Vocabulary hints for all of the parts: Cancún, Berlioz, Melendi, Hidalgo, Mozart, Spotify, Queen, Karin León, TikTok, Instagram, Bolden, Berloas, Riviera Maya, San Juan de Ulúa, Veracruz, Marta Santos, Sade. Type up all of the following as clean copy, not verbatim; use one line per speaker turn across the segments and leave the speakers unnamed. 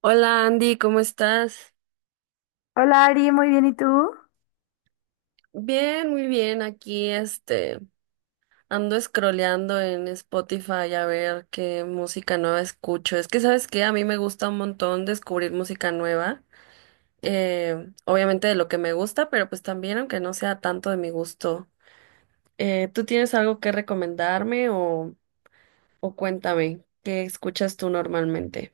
Hola Andy, ¿cómo estás?
Hola Ari, muy bien, ¿y tú?
Bien, muy bien. Aquí ando scrolleando en Spotify a ver qué música nueva escucho. Es que sabes que a mí me gusta un montón descubrir música nueva. Obviamente de lo que me gusta, pero pues también aunque no sea tanto de mi gusto. ¿Tú tienes algo que recomendarme o cuéntame qué escuchas tú normalmente?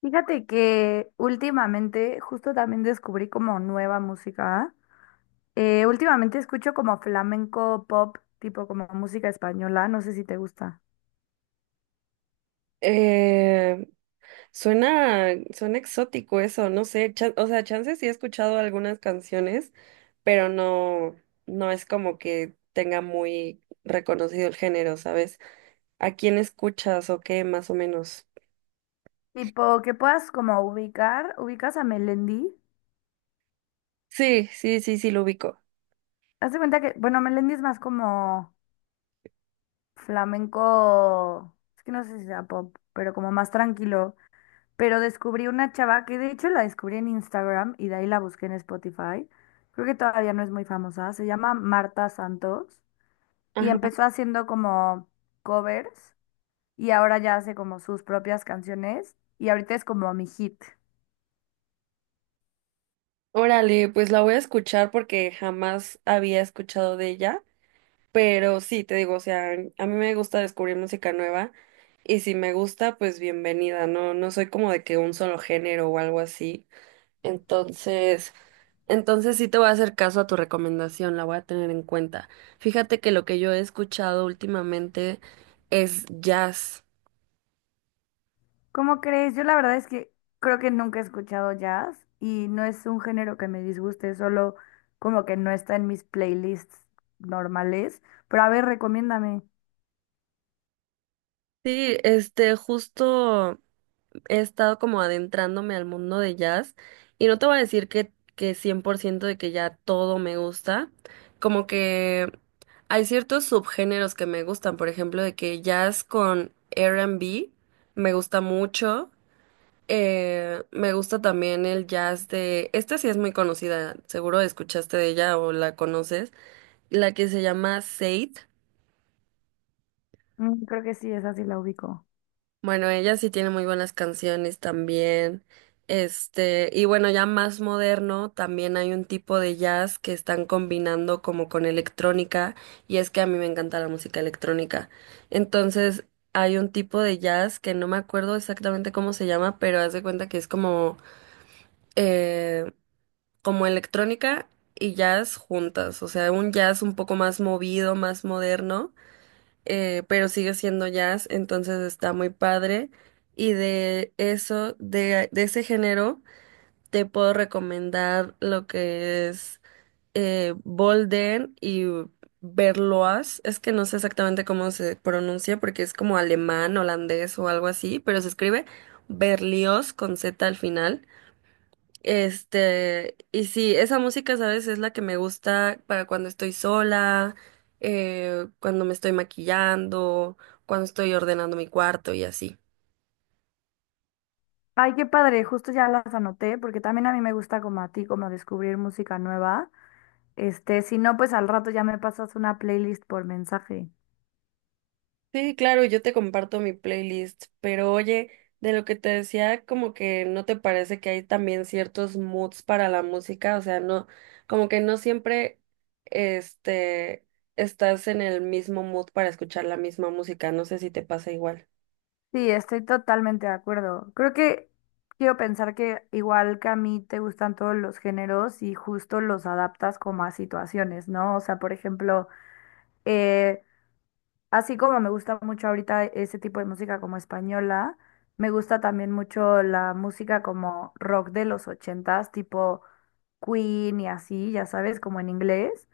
Fíjate que últimamente justo también descubrí como nueva música. Últimamente escucho como flamenco pop, tipo como música española, no sé si te gusta.
Eh, suena exótico eso, no sé, o sea, chance sí he escuchado algunas canciones, pero no, no es como que tenga muy reconocido el género, ¿sabes? ¿A quién escuchas o qué, más o menos?
Tipo que puedas como ubicas a Melendi.
Sí, sí, sí, sí, lo ubico.
Hazte cuenta que, bueno, Melendi es más como flamenco, es que no sé si sea pop, pero como más tranquilo. Pero descubrí una chava que de hecho la descubrí en Instagram y de ahí la busqué en Spotify. Creo que todavía no es muy famosa. Se llama Marta Santos y
Ajá.
empezó haciendo como covers y ahora ya hace como sus propias canciones y ahorita es como mi hit.
Órale, pues la voy a escuchar porque jamás había escuchado de ella, pero sí, te digo, o sea, a mí me gusta descubrir música nueva y si me gusta, pues bienvenida, no, no soy como de que un solo género o algo así. Entonces, entonces, sí te voy a hacer caso a tu recomendación, la voy a tener en cuenta. Fíjate que lo que yo he escuchado últimamente es jazz.
¿Cómo crees? Yo la verdad es que creo que nunca he escuchado jazz y no es un género que me disguste, solo como que no está en mis playlists normales. Pero a ver, recomiéndame.
Sí, justo he estado como adentrándome al mundo de jazz y no te voy a decir que 100% de que ya todo me gusta, como que hay ciertos subgéneros que me gustan, por ejemplo, de que jazz con R&B me gusta mucho. Me gusta también el jazz de... Esta sí es muy conocida, seguro escuchaste de ella o la conoces, la que se llama Sade.
Mm, creo que sí, esa sí la ubico.
Bueno, ella sí tiene muy buenas canciones también. Y bueno, ya más moderno, también hay un tipo de jazz que están combinando como con electrónica, y es que a mí me encanta la música electrónica. Entonces, hay un tipo de jazz que no me acuerdo exactamente cómo se llama, pero haz de cuenta que es como... eh, como electrónica y jazz juntas, o sea, un jazz un poco más movido, más moderno, pero sigue siendo jazz, entonces está muy padre. Y de eso, de ese género, te puedo recomendar lo que es Bolden y Berloas. Es que no sé exactamente cómo se pronuncia porque es como alemán, holandés o algo así, pero se escribe Berlioz con Z al final. Y sí, esa música, ¿sabes? Es la que me gusta para cuando estoy sola, cuando me estoy maquillando, cuando estoy ordenando mi cuarto y así.
Ay, qué padre, justo ya las anoté, porque también a mí me gusta como a ti, como descubrir música nueva. Este, si no, pues al rato ya me pasas una playlist por mensaje.
Sí, claro, yo te comparto mi playlist, pero oye, de lo que te decía, como que no te parece que hay también ciertos moods para la música, o sea, no, como que no siempre, este, estás en el mismo mood para escuchar la misma música, no sé si te pasa igual.
Sí, estoy totalmente de acuerdo. Creo que quiero pensar que igual que a mí te gustan todos los géneros y justo los adaptas como a situaciones, ¿no? O sea, por ejemplo, eh, así como me gusta mucho ahorita ese tipo de música como española, me gusta también mucho la música como rock de los 80s, tipo Queen y así, ya sabes, como en inglés.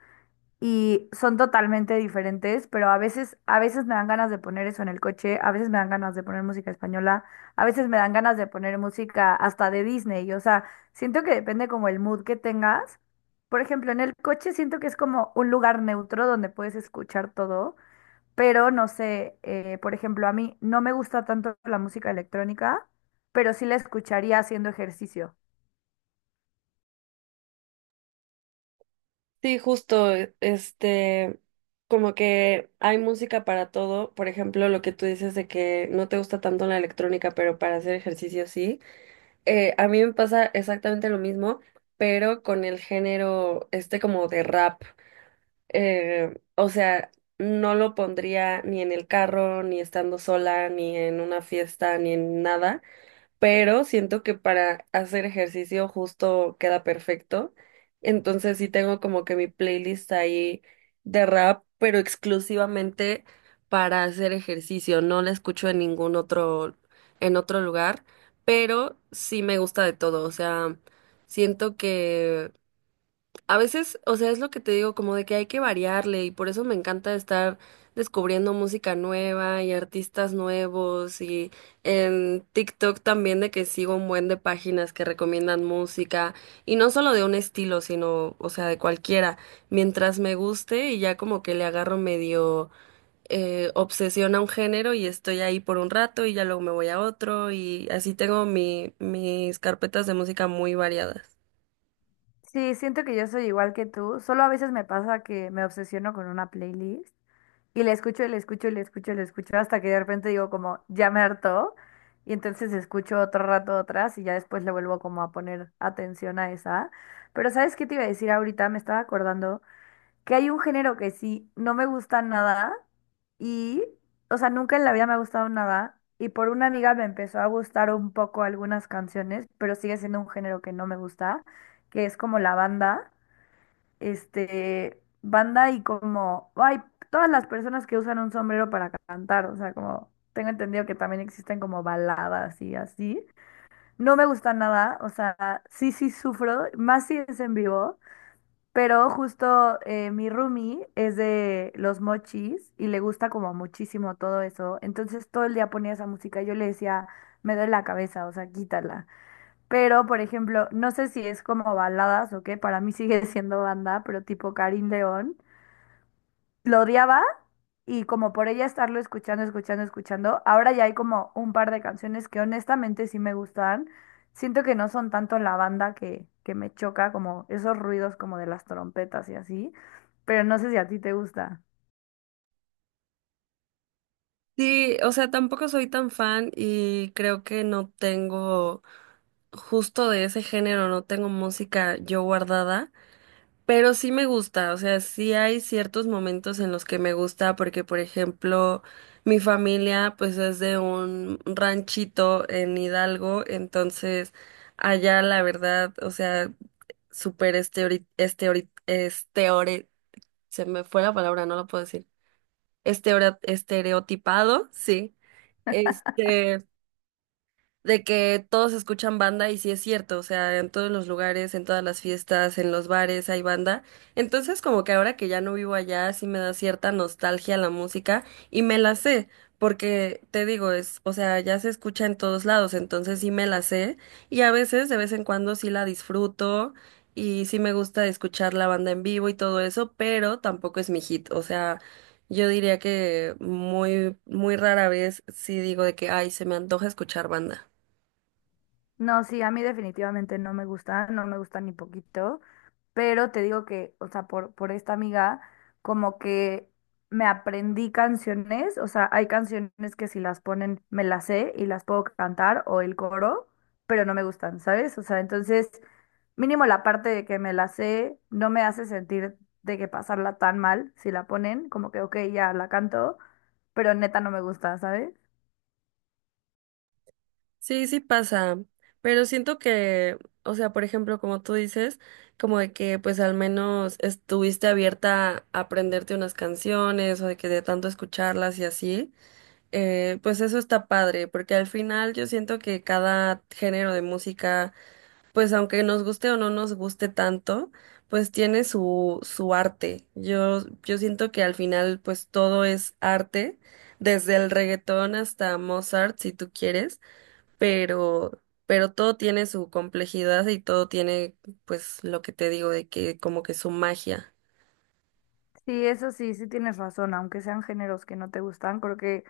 Y son totalmente diferentes, pero a veces me dan ganas de poner eso en el coche, a veces me dan ganas de poner música española, a veces me dan ganas de poner música hasta de Disney. O sea, siento que depende como el mood que tengas. Por ejemplo, en el coche siento que es como un lugar neutro donde puedes escuchar todo, pero no sé, por ejemplo, a mí no me gusta tanto la música electrónica, pero sí la escucharía haciendo ejercicio.
Sí, justo, como que hay música para todo, por ejemplo, lo que tú dices de que no te gusta tanto la electrónica, pero para hacer ejercicio sí. A mí me pasa exactamente lo mismo, pero con el género este como de rap. O sea, no lo pondría ni en el carro, ni estando sola, ni en una fiesta, ni en nada, pero siento que para hacer ejercicio justo queda perfecto. Entonces sí tengo como que mi playlist ahí de rap, pero exclusivamente para hacer ejercicio. No la escucho en ningún en otro lugar, pero sí me gusta de todo. O sea, siento que a veces, o sea, es lo que te digo, como de que hay que variarle y por eso me encanta estar descubriendo música nueva y artistas nuevos y en TikTok también de que sigo un buen de páginas que recomiendan música y no solo de un estilo, sino, o sea, de cualquiera, mientras me guste y ya como que le agarro medio obsesión a un género y estoy ahí por un rato y ya luego me voy a otro y así tengo mis carpetas de música muy variadas.
Sí, siento que yo soy igual que tú, solo a veces me pasa que me obsesiono con una playlist y la escucho y la escucho y la escucho y la escucho hasta que de repente digo como, ya me hartó, y entonces escucho otro rato otras y ya después le vuelvo como a poner atención a esa. Pero ¿sabes qué te iba a decir ahorita? Me estaba acordando. Que hay un género que sí, no me gusta nada y, o sea, nunca en la vida me ha gustado nada y por una amiga me empezó a gustar un poco algunas canciones, pero sigue siendo un género que no me gusta, que es como la banda, este, banda y como, ay, todas las personas que usan un sombrero para cantar, o sea, como tengo entendido que también existen como baladas y así, no me gusta nada, o sea, sí, sí sufro, más si es en vivo. Pero justo mi roomie es de los mochis y le gusta como muchísimo todo eso. Entonces todo el día ponía esa música y yo le decía, me duele la cabeza, o sea, quítala. Pero, por ejemplo, no sé si es como baladas o qué, para mí sigue siendo banda, pero tipo Karin León, lo odiaba, y como por ella estarlo escuchando, ahora ya hay como un par de canciones que honestamente sí me gustan. Siento que no son tanto la banda que me choca, como esos ruidos como de las trompetas y así, pero no sé si a ti te gusta.
Sí, o sea, tampoco soy tan fan y creo que no tengo justo de ese género, no tengo música yo guardada, pero sí me gusta, o sea, sí hay ciertos momentos en los que me gusta porque, por ejemplo, mi familia pues es de un ranchito en Hidalgo, entonces allá la verdad, o sea, súper este, se me fue la palabra, no lo puedo decir, estereotipado, sí. Este, de que todos escuchan banda y sí es cierto, o sea, en todos los lugares, en todas las fiestas, en los bares hay banda. Entonces, como que ahora que ya no vivo allá, sí me da cierta nostalgia la música y me la sé, porque te digo, es, o sea, ya se escucha en todos lados, entonces sí me la sé y a veces, de vez en cuando sí la disfruto y sí me gusta escuchar la banda en vivo y todo eso, pero tampoco es mi hit, o sea, yo diría que muy, muy rara vez sí digo de que, ay, se me antoja escuchar banda.
No, sí, a mí definitivamente no me gusta, no me gusta ni poquito, pero te digo que, o sea, por esta amiga, como que me aprendí canciones, o sea, hay canciones que si las ponen me las sé y las puedo cantar o el coro, pero no me gustan, ¿sabes? O sea, entonces, mínimo la parte de que me la sé no me hace sentir de que pasarla tan mal si la ponen, como que, ok, ya la canto, pero neta no me gusta, ¿sabes?
Sí, sí pasa, pero siento que, o sea, por ejemplo, como tú dices, como de que pues al menos estuviste abierta a aprenderte unas canciones o de que de tanto escucharlas y así, pues eso está padre, porque al final yo siento que cada género de música, pues aunque nos guste o no nos guste tanto, pues tiene su arte. Yo siento que al final pues todo es arte, desde el reggaetón hasta Mozart, si tú quieres, pero, pero todo tiene su complejidad y todo tiene, pues, lo que te digo de que como que su magia.
Sí, eso sí, sí tienes razón, aunque sean géneros que no te gustan, creo que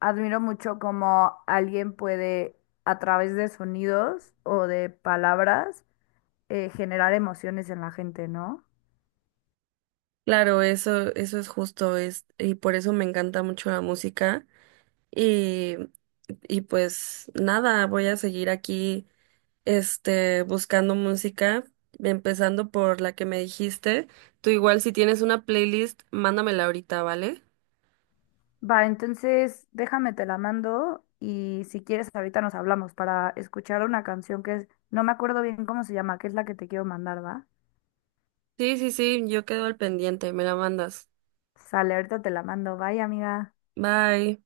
admiro mucho cómo alguien puede, a través de sonidos o de palabras, generar emociones en la gente, ¿no?
Claro, eso es justo, es, y por eso me encanta mucho la música. Y, y pues nada, voy a seguir aquí, buscando música, empezando por la que me dijiste. Tú igual si tienes una playlist, mándamela ahorita, ¿vale?
Va, entonces déjame, te la mando y si quieres ahorita nos hablamos para escuchar una canción que es, no me acuerdo bien cómo se llama, que es la que te quiero mandar, ¿va?
Sí, sí, sí, yo quedo al pendiente, me la mandas.
Sale, ahorita te la mando, bye amiga.
Bye.